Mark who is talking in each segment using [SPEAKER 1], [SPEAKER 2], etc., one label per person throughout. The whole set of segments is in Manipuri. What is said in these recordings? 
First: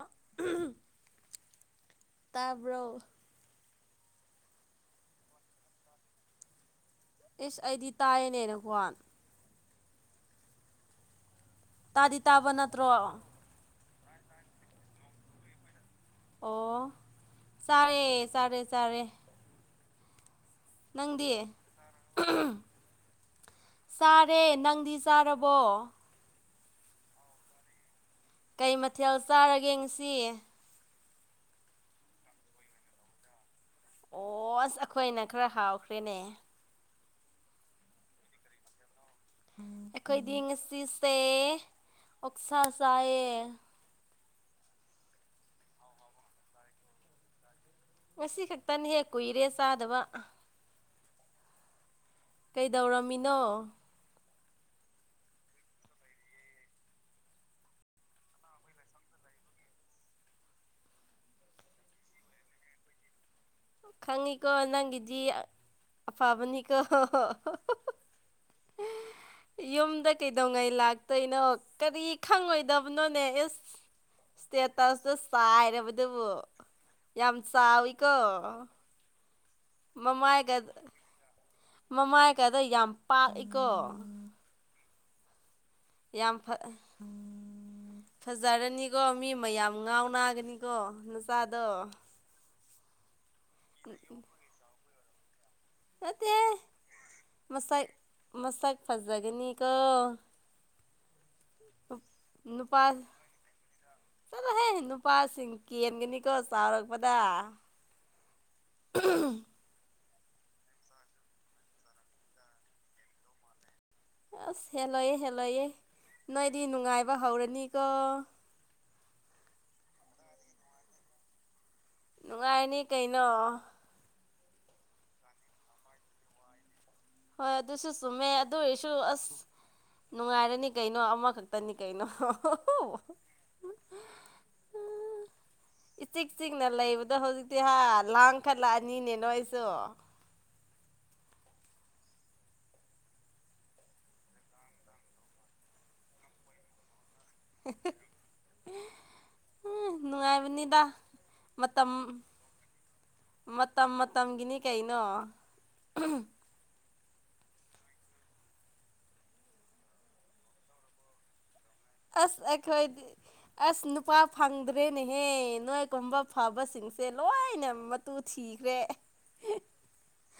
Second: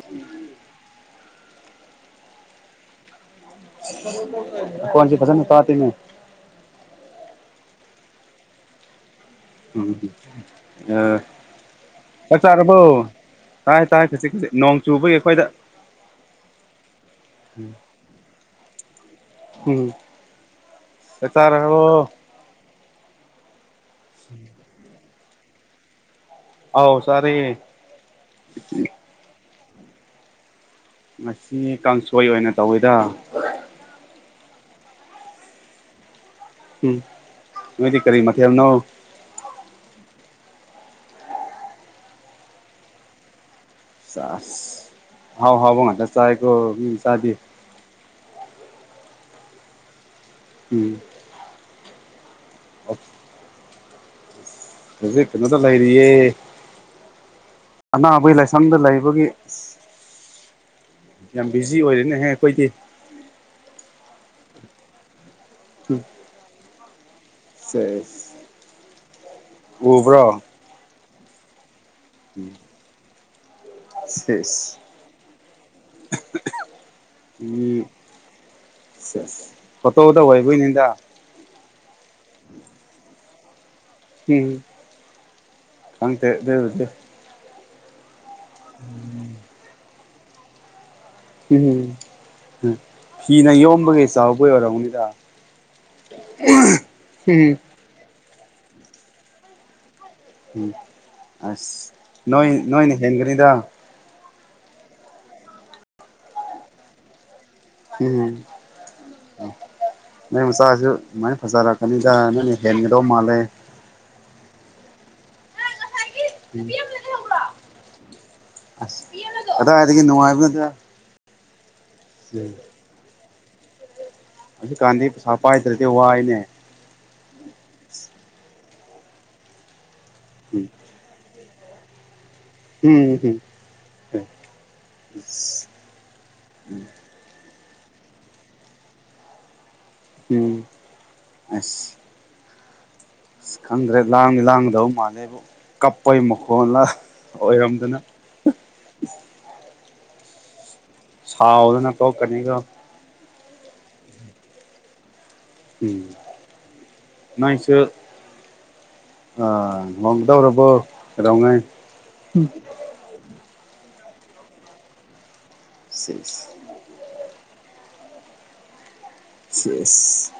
[SPEAKER 1] ꯑ ꯇꯥꯕ꯭ꯔꯣ
[SPEAKER 2] ꯀꯣꯏꯣꯟꯆ ꯐꯁꯟ ꯄꯥꯇ
[SPEAKER 1] ꯑꯦꯁ ꯑꯩꯗꯤ ꯇꯥꯏꯌꯦꯅꯦ ꯅꯈꯣꯟ
[SPEAKER 2] ꯎꯝ ꯑ
[SPEAKER 1] ꯇꯥꯗꯤ
[SPEAKER 2] ꯆꯥꯛ
[SPEAKER 1] ꯇꯥꯕ
[SPEAKER 2] ꯆꯥꯔꯕꯣ
[SPEAKER 1] ꯅꯠꯇ꯭ꯔꯣ ꯑꯣ
[SPEAKER 2] ꯇꯥꯏ ꯇꯥꯏ ꯈꯖꯤꯛ ꯈꯖꯤꯛ ꯅꯣꯡ ꯆꯨꯕꯒꯤ ꯑꯩꯈꯣꯏꯗ
[SPEAKER 1] ꯑꯣ ꯆꯥꯔꯦ ꯆꯥꯔꯦ ꯆꯥꯔꯦ꯫
[SPEAKER 2] ꯎꯝ
[SPEAKER 1] ꯅꯪꯗꯤ
[SPEAKER 2] ꯆꯥꯛ ꯆꯥꯔꯕꯣ
[SPEAKER 1] ꯆꯥꯔꯦ ꯅꯪꯗꯤ ꯆꯥꯔꯕꯣ
[SPEAKER 2] ꯑꯥꯎ ꯆꯥꯔꯦ꯫
[SPEAKER 1] ꯀꯩ ꯃꯊꯦꯜ ꯆꯥꯔꯒꯦ ꯉꯁꯤ꯫
[SPEAKER 2] ꯉꯁꯤ ꯀꯥꯡꯁꯣꯏ ꯑꯣꯏꯅ ꯇꯧꯋꯤꯗ
[SPEAKER 1] ꯑꯣꯁ ꯑꯩꯈꯣꯏꯅ ꯈꯔ ꯍꯥꯎꯈ꯭ꯔꯦꯅꯦ꯫
[SPEAKER 2] ꯍꯝ ꯅꯣꯏꯗꯤ ꯀꯔꯤ ꯃꯥꯊꯦꯜꯅꯣ
[SPEAKER 1] ꯑꯩꯈꯣꯏꯗꯤ ꯉꯁꯤꯁꯦ ꯑꯣꯛ ꯁꯥꯥ ꯆꯥꯏꯌꯦ꯫
[SPEAKER 2] ꯆꯁ ꯍꯥꯎ ꯍꯕ ꯈꯗ ꯆꯥꯕ ꯃꯤ ꯆꯗꯤ
[SPEAKER 1] ꯉꯁꯤ ꯈꯛꯇꯅꯤꯍꯦ ꯀꯨꯏꯔꯦ ꯆꯥꯗꯕ
[SPEAKER 2] ꯎꯝ
[SPEAKER 1] ꯀꯩꯗꯧꯔꯝꯃꯤꯅꯣ
[SPEAKER 2] ꯍꯧꯖꯤꯛ ꯀꯩꯅꯣꯗ ꯂꯩꯔꯤꯌꯦ ꯑꯅꯥꯕꯒꯤ ꯂꯥꯏꯁꯪꯗ ꯂꯩꯕꯒꯤ꯫ ꯌꯥꯝ ꯕꯤꯖꯤ ꯑꯣꯏꯔꯤꯝꯅꯦꯍꯦ ꯑꯩꯈꯣꯏꯗꯤ꯫
[SPEAKER 1] ꯈꯪꯉꯤꯀꯣ ꯅꯪꯒꯤꯗꯤ ꯑꯐꯕꯅꯤꯀꯣ꯫
[SPEAKER 2] ꯁꯦꯁ
[SPEAKER 1] ꯌꯨꯝꯗ
[SPEAKER 2] ꯎꯕ꯭ꯔꯣ
[SPEAKER 1] ꯀꯩꯗꯧꯉꯩ ꯂꯥꯛ ꯀꯩꯅꯣ ꯀꯔꯤ ꯈꯪꯉꯣꯏꯗꯕꯅꯣꯅꯦ ꯑꯦ
[SPEAKER 2] ꯁꯦꯁ
[SPEAKER 1] ꯏꯁꯇꯦꯇꯁꯇ ꯆꯥꯏꯔꯕꯗꯨꯕꯨ ꯌꯥꯝ
[SPEAKER 2] ꯃꯤ
[SPEAKER 1] ꯆꯥꯎꯋꯤꯀꯣ꯫
[SPEAKER 2] ꯐꯣꯇꯣꯗ
[SPEAKER 1] ꯃꯃꯥꯏꯒ
[SPEAKER 2] ꯑꯣꯏꯕꯣꯏꯅꯤꯗ
[SPEAKER 1] ꯃꯃꯥꯏꯒꯗꯣ ꯌꯥꯝ ꯄꯥꯛꯏꯀꯣ
[SPEAKER 2] ꯎꯝ ꯈꯪꯗꯦ
[SPEAKER 1] ꯌꯥꯝ ꯐꯑ
[SPEAKER 2] ꯑꯗꯨꯕꯨꯗꯤ
[SPEAKER 1] ꯐꯖꯔꯅꯤꯀꯣ ꯃꯤ ꯃꯌꯥꯝ ꯉꯥꯎ ꯅꯥꯒꯅꯤꯀꯣ ꯅꯨꯄꯥꯗꯣ
[SPEAKER 2] ꯎꯝ ꯐꯤꯅ ꯌꯣꯝꯕꯒꯤ ꯆꯥꯎꯕꯩ ꯑꯣꯏꯔꯝꯅꯤꯗ
[SPEAKER 1] ꯑꯗꯦ ꯃꯁꯛ ꯃꯁꯛ ꯐꯖꯒꯅꯤꯀꯣ
[SPEAKER 2] ꯎꯝ ꯑꯁ ꯅꯣꯏ
[SPEAKER 1] ꯅꯨꯄꯥ
[SPEAKER 2] ꯅꯣꯏꯅ ꯍꯦꯟꯒꯅꯤꯗ
[SPEAKER 1] ꯆꯠꯂꯣꯍꯦ ꯅꯨꯄꯥꯁꯤꯡ ꯀꯦꯟꯒꯅꯤꯀꯣ ꯆꯥꯎꯔꯛꯄꯗ
[SPEAKER 2] ꯎꯝꯍꯝ ꯅꯣꯏ ꯃꯆꯥꯁꯨ ꯑꯗꯨꯃꯥꯏꯅ ꯐꯖꯔꯛꯀꯅꯤꯗ ꯅꯣꯏꯅ ꯍꯦꯟꯒꯗꯧ ꯃꯥꯜꯂꯦ꯫
[SPEAKER 1] ꯑꯁ ꯍꯦꯜꯂꯣꯏꯑꯦ ꯍꯦꯜꯂꯣꯏꯑꯦ ꯅꯣꯏꯗꯤ
[SPEAKER 2] ꯎꯝ
[SPEAKER 1] ꯅꯨꯡꯉꯥꯏꯕ ꯍꯧꯔꯅꯤꯀꯣ
[SPEAKER 2] ꯑꯁ ꯀꯗꯥꯏꯗꯒꯤ ꯅꯨꯡꯉꯥꯏꯕ ꯅꯣꯗ
[SPEAKER 1] ꯅꯨꯡꯉꯥꯏꯔꯅꯤ ꯀꯩꯅꯣ
[SPEAKER 2] ꯍꯧꯖꯤꯛꯀꯥꯟꯗꯤ ꯄꯩꯁꯥ ꯄꯥꯏꯗ꯭ꯔꯗꯤ ꯋꯥꯏꯅꯦ꯫
[SPEAKER 1] ꯍꯣꯏ ꯑꯗꯨꯁꯨ ꯆꯨꯝꯃꯦ ꯑꯗꯨ ꯑꯣꯏꯔꯁꯨ ꯑꯁ
[SPEAKER 2] ꯎꯝ
[SPEAKER 1] ꯅꯨꯡꯉꯥꯏꯔꯅꯤ ꯀꯩꯅꯣ ꯑꯃꯈꯛꯇꯅꯤ ꯀꯩꯅꯣ
[SPEAKER 2] ꯎꯝ ꯍꯝ ꯑꯁ
[SPEAKER 1] ꯏ ꯆꯤꯛ ꯆꯤꯛꯅ ꯂꯩꯕ ꯑꯗꯣ ꯍꯧꯖꯤꯛꯇꯤ ꯍꯥ ꯂꯥꯡꯈꯠꯂꯛꯑꯅꯤꯅꯦ ꯅ‌ꯣꯏ ꯁꯨ
[SPEAKER 2] ꯎꯝ ꯑꯁ ꯑꯁ ꯈꯪꯗ꯭ꯔꯦ ꯂꯥꯡꯗꯤ ꯂꯥꯡꯒꯗꯕ ꯃꯥꯜꯂꯦꯕꯨ ꯀꯞꯄꯩ ꯃꯈꯣꯜꯂ ꯑꯣꯏꯔꯝꯗꯅ
[SPEAKER 1] ꯎꯝ ꯅꯨꯡꯉꯥꯏꯕꯅꯤꯗ ꯃꯇꯝ
[SPEAKER 2] ꯁꯥꯎꯗꯅ ꯇꯣꯛꯀꯅꯤꯀꯣ
[SPEAKER 1] ꯃꯇꯝ ꯃꯇꯝꯒꯤꯅꯤ ꯀꯩꯅꯣ
[SPEAKER 2] ꯎꯝ ꯅ‌ꯣꯏꯁꯨ ꯑꯥ ꯂꯣꯡꯒꯗꯧꯔꯕꯣ ꯀꯩꯗꯧꯉꯩ
[SPEAKER 1] ꯑꯁ ꯑꯩꯈꯣꯏꯗꯤ ꯑꯁ ꯅꯨꯄꯥ ꯐꯪꯗ꯭ꯔꯦꯅꯦꯍꯦ ꯅꯣꯏꯒꯨꯝꯕ
[SPEAKER 2] ꯁꯤꯁ
[SPEAKER 1] ꯐꯕꯁꯤꯡꯁꯦ ꯁꯦ ꯂꯣꯏꯅ ꯃꯇꯨ ꯊꯤꯈ꯭ꯔꯦ
[SPEAKER 2] ꯁꯤꯁ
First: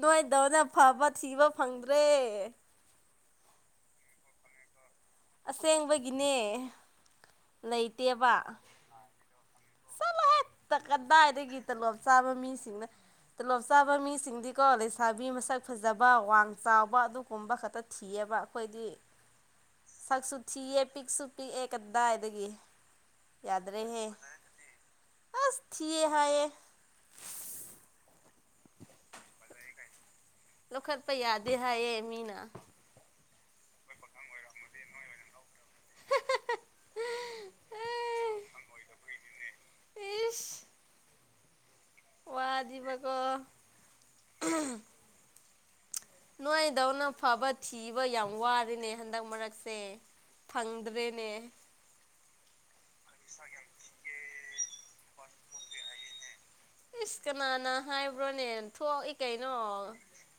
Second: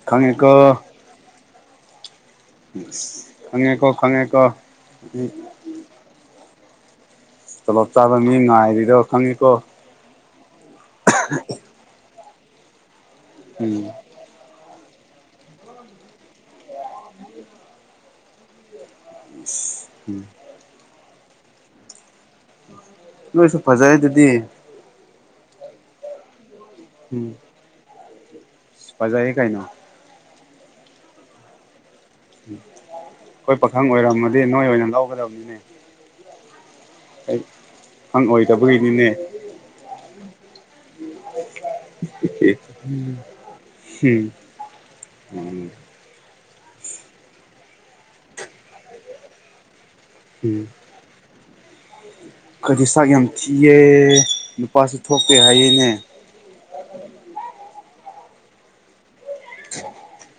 [SPEAKER 1] ꯅꯣꯏꯥꯏ ꯇꯧꯅ
[SPEAKER 2] ꯈꯪꯉꯦꯀꯣ
[SPEAKER 1] ꯐꯕ ꯊꯤꯕ ꯐꯪꯗ꯭ꯔꯦ
[SPEAKER 2] ꯎ ꯈꯉꯀ ꯈꯉꯀꯣ ꯎ
[SPEAKER 1] ꯑꯁꯦꯡꯕꯒꯤꯅꯦ
[SPEAKER 2] ꯇꯣꯂꯣꯞ ꯆꯥꯕ
[SPEAKER 1] ꯂꯩꯇꯦꯕ
[SPEAKER 2] ꯃꯤ ꯉꯥꯏꯔꯤꯗꯣ ꯈꯪꯉꯤꯀꯣ
[SPEAKER 1] ꯇꯛꯀꯗꯥꯏꯗꯒꯤ ꯇꯂꯣꯞ ꯆꯥꯕ ꯃꯤꯁꯤꯡꯅ ꯇꯂꯣꯞ
[SPEAKER 2] ꯎꯝ
[SPEAKER 1] ꯆꯥꯕ ꯃꯤꯁꯤꯡꯗꯤ ꯀꯣ ꯂꯩꯁꯥꯕꯤ ꯃꯁꯛ ꯐꯖꯕ ꯋꯥꯡ ꯆꯥꯎꯕ ꯑꯗꯨꯒꯨꯝꯕ ꯈꯛꯇ ꯊꯤꯑꯕ ꯑꯩꯈꯣꯏꯗꯤ
[SPEAKER 2] ꯎ [inaudible]
[SPEAKER 1] ꯁꯛꯁꯨ ꯊꯤꯑ ꯄꯤꯛꯁꯨ ꯄꯤꯛꯑꯦ ꯀꯗꯥꯏꯗꯒꯤ
[SPEAKER 2] ꯅꯣꯏꯁꯨ ꯐꯖꯔꯦ
[SPEAKER 1] ꯌꯥꯗ꯭ꯔꯦꯍꯦ
[SPEAKER 2] ꯑꯗꯨꯗꯤ
[SPEAKER 1] ꯑꯁ ꯊꯤꯌꯦ ꯍꯥꯏꯌꯦ
[SPEAKER 2] ꯎꯝ ꯄꯥꯖꯑꯦ ꯀꯥꯏꯅ‌ꯣ
[SPEAKER 1] ꯂꯧꯈꯠꯄ ꯌꯥꯗꯦ ꯍꯥꯏꯌꯦ ꯃꯤꯅ
[SPEAKER 2] ꯑꯩꯈꯣꯏ ꯄꯥꯈꯪ ꯑꯣꯏꯔꯝꯃꯗꯤ ꯅꯣꯏ ꯑꯣꯏꯅ ꯂꯧꯒꯗꯕꯅꯤꯅꯦ ꯄꯈꯨꯡ
[SPEAKER 1] ꯑꯦ
[SPEAKER 2] ꯑꯣꯏꯗꯕꯒꯤꯅꯤꯅꯦ
[SPEAKER 1] ꯏꯁ ꯋꯥꯗꯤꯕꯀꯣ
[SPEAKER 2] [unintelligible]
[SPEAKER 1] ꯅꯥꯏꯗꯧꯅ ꯐꯕ ꯊꯤꯕ ꯌꯥꯝ ꯋꯥꯅꯦ ꯍꯟꯗꯛ ꯃꯔꯛꯁꯦ
[SPEAKER 2] ꯎꯝ
[SPEAKER 1] ꯐꯪꯗ꯭ꯔꯦꯅꯦ
[SPEAKER 2] ꯑꯩꯈ‌ꯣꯏꯗꯤ ꯁꯛ ꯌꯥꯝ ꯊꯤꯑ ꯅꯨꯄꯥꯁꯨ ꯊꯣꯛꯇ‌ꯦ ꯍꯥꯏꯌꯦꯅꯦ
[SPEAKER 1] ꯏꯁ ꯀꯅꯥꯅ ꯍꯥꯏꯕ꯭ꯔꯣꯅꯦ ꯊꯣꯛꯏ ꯀꯩꯅꯣ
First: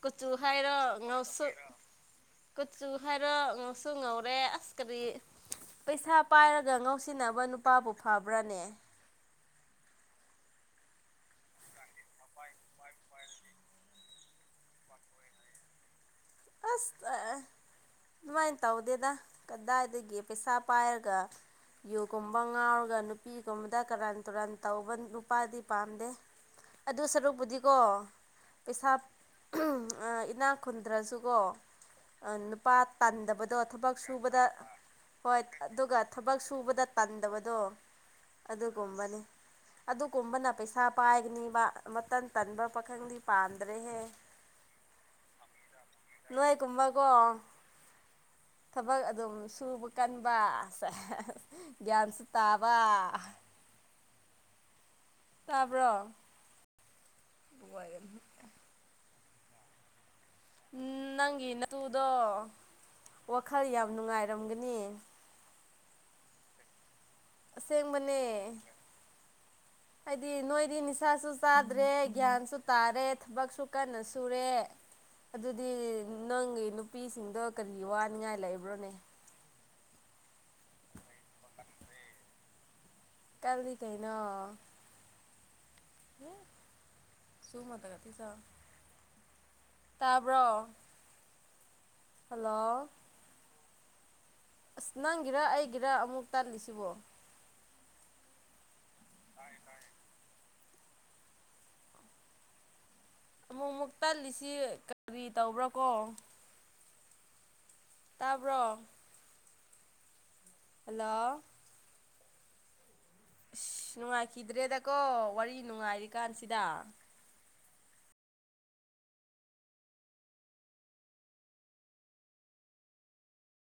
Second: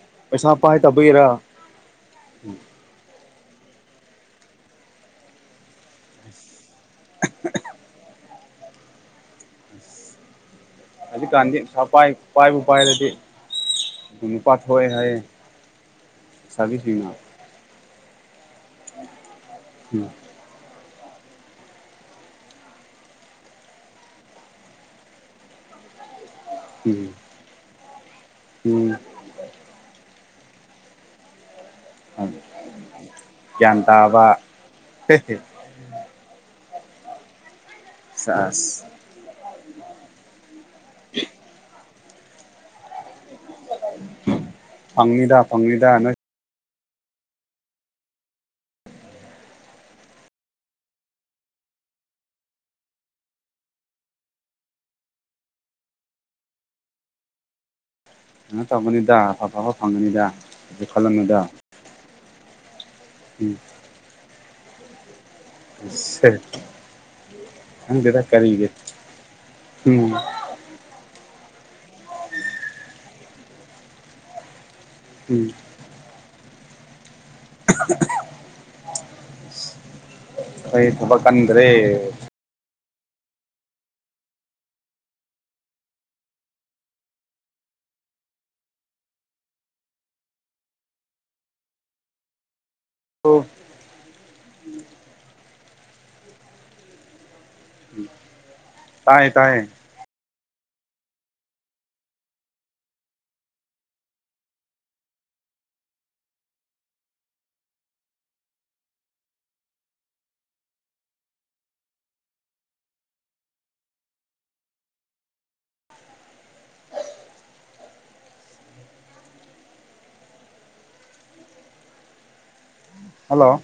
[SPEAKER 1] ꯀꯨꯆꯨ
[SPEAKER 2] ꯄꯩꯁꯥ
[SPEAKER 1] ꯍꯥꯏꯔꯣ
[SPEAKER 2] ꯄꯥꯏꯗꯕꯒꯤꯔ
[SPEAKER 1] ꯉꯧꯁꯨꯛ ꯀꯨꯆꯨ ꯍꯥꯏꯔꯣ ꯉꯧꯁꯨ ꯉꯧꯔꯦ ꯑꯁ ꯀꯔꯤ ꯄꯩꯁꯥ ꯄꯥꯏꯔꯒ ꯉꯧꯁꯤꯟꯅꯕ ꯅꯨꯄꯥꯕꯨ ꯐꯕ꯭ꯔꯥꯅꯦ
[SPEAKER 2] ꯍꯧꯖꯤꯛꯀꯥꯟꯗꯤ ꯄꯥꯏꯕꯨ ꯄꯥꯏꯔꯗꯤ ꯑꯗꯨꯝ ꯄꯥꯊꯣꯛꯑꯦ ꯍꯥꯏꯌꯦ ꯂꯩꯁꯥꯕꯤꯁꯤꯡꯅ
[SPEAKER 1] ꯑꯁ ꯑꯗꯨꯃꯥꯏꯅ ꯇꯧꯗꯦꯗ
[SPEAKER 2] ꯎꯝ
[SPEAKER 1] ꯀꯗꯥꯏꯗꯒꯤ ꯄꯩꯁꯥ ꯄꯥꯏꯔꯒ ꯌꯨꯒꯨꯝꯕ ꯉꯥꯎꯔꯒ ꯅꯨꯄꯤꯒꯨꯝꯕꯗ ꯀꯔꯥꯟ ꯇꯨꯔꯥꯟ ꯇꯧꯕ ꯅꯨꯄꯥꯗꯤ ꯄꯥꯝꯗꯦ ꯑꯗꯨ
[SPEAKER 2] ꯎꯝ
[SPEAKER 1] ꯁꯔꯨꯛꯄꯨꯗꯤꯀꯣ ꯄꯩꯁꯥ
[SPEAKER 2] ꯎꯝ
[SPEAKER 1] ꯏꯅꯥꯛ ꯈꯨꯟꯗ꯭ꯔꯁꯨ ꯀꯣ ꯅꯨꯄꯥ ꯇꯥꯟꯗꯕꯗꯣ
[SPEAKER 2] ꯒ꯭ꯌꯥꯟ
[SPEAKER 1] ꯊꯕꯛ
[SPEAKER 2] ꯇꯥꯕ
[SPEAKER 1] ꯁꯨꯕꯗ ꯍꯣꯏ ꯑꯗꯨꯒ ꯊꯕꯛ ꯁꯨꯕꯗ ꯇꯟꯗꯕꯗꯣ
[SPEAKER 2] ꯁꯦꯁ
[SPEAKER 1] ꯑꯗꯨꯒꯨꯝꯕꯅꯤ ꯑꯗꯨꯒꯨꯝꯕꯅ ꯄꯩꯁꯥ ꯄꯥꯏꯒꯅꯤꯕ ꯃꯇꯟ ꯇꯟꯕ ꯄꯥꯈꯪꯗꯤ ꯄꯥꯝꯗ꯭ꯔꯦꯍꯦ
[SPEAKER 2] ꯐꯥꯡꯂꯤꯗꯥ ꯐꯪꯂꯤꯗꯥ ꯅ‌ꯣꯏ
[SPEAKER 1] ꯅꯣꯏ ꯀꯨꯝꯕꯀꯣ ꯊꯕꯛ ꯑꯗꯨꯝ ꯁꯨꯕ ꯀꯟꯕ ꯒꯟꯁꯨ ꯇꯥꯕ ꯇꯥꯕ꯭ꯔꯣ
[SPEAKER 2] ꯀꯩꯅꯣ ꯇꯧꯒꯅꯤꯗ ꯑꯐꯕ ꯐꯪꯒꯅꯤꯗ ꯑꯗꯨ ꯈꯜꯂꯅꯨꯗ
[SPEAKER 1] ꯅꯪꯒꯤ ꯅꯇꯨꯗꯣ
[SPEAKER 2] ꯎꯝ
[SPEAKER 1] ꯋꯥꯈꯜ ꯌꯥꯝ ꯅꯨꯡꯉꯥꯏꯔꯝꯒꯅꯤ
[SPEAKER 2] [unintelligible]
[SPEAKER 1] ꯑꯁꯦꯡꯕꯅꯦ
[SPEAKER 2] ꯈꯪꯗꯦꯗ ꯀꯔꯤꯒꯤ ꯎꯝ
[SPEAKER 1] ꯍꯥꯏꯗꯤ ꯅꯣꯏꯗꯤ ꯅꯤꯁꯥꯁꯨ ꯆꯥꯗ꯭ꯔꯦ ꯒ꯭ꯌꯥꯟꯁꯨ ꯇꯥꯔꯦ ꯊꯕꯛꯁꯨ ꯀꯟꯅ ꯁꯨꯔꯦ
[SPEAKER 2] ꯎꯝ
[SPEAKER 1] ꯑꯗꯨꯗꯤ ꯅꯪꯒꯤ ꯅꯨꯄꯤꯁꯤꯡꯗꯣ ꯀꯔꯤ ꯋꯥꯅꯤꯡꯉꯥꯏ ꯂꯩꯕ꯭ꯔꯣꯅꯦ
[SPEAKER 2] ꯈꯣꯢ ꯊꯕꯛ ꯀꯟꯗ꯭ꯔꯦ
[SPEAKER 1] ꯀꯜꯂꯤ ꯀꯩꯅꯣ [unintelligible] ꯇꯥꯕ꯭ꯔꯣ ꯍꯜꯂꯣ
[SPEAKER 2] ꯎꯝ
[SPEAKER 1] ꯑꯁ ꯅꯪꯒꯤꯔ ꯑꯩꯒꯤꯔ ꯑꯃꯨꯛ ꯇꯜꯂꯤꯁꯤꯕꯣ
[SPEAKER 2] ꯇꯥꯏꯌꯦ ꯇꯥꯏꯌꯦ
[SPEAKER 1] ꯑꯃꯨꯛ ꯑꯃꯨꯛ ꯇꯠꯂꯤꯁꯤ ꯀꯔꯤ ꯇꯧꯕ꯭ꯔꯥ ꯀꯣ ꯇꯥꯕ꯭ꯔꯣ ꯍꯜꯂꯣ ꯑꯁ ꯅꯨꯡꯉꯥꯏꯈꯤꯗ꯭ꯔꯦꯗꯀꯣ ꯋꯥꯔꯤ ꯅꯨꯡꯉꯥꯏꯔꯤ ꯀꯥꯟꯁꯤꯗ
[SPEAKER 2] ꯍꯜꯂꯣ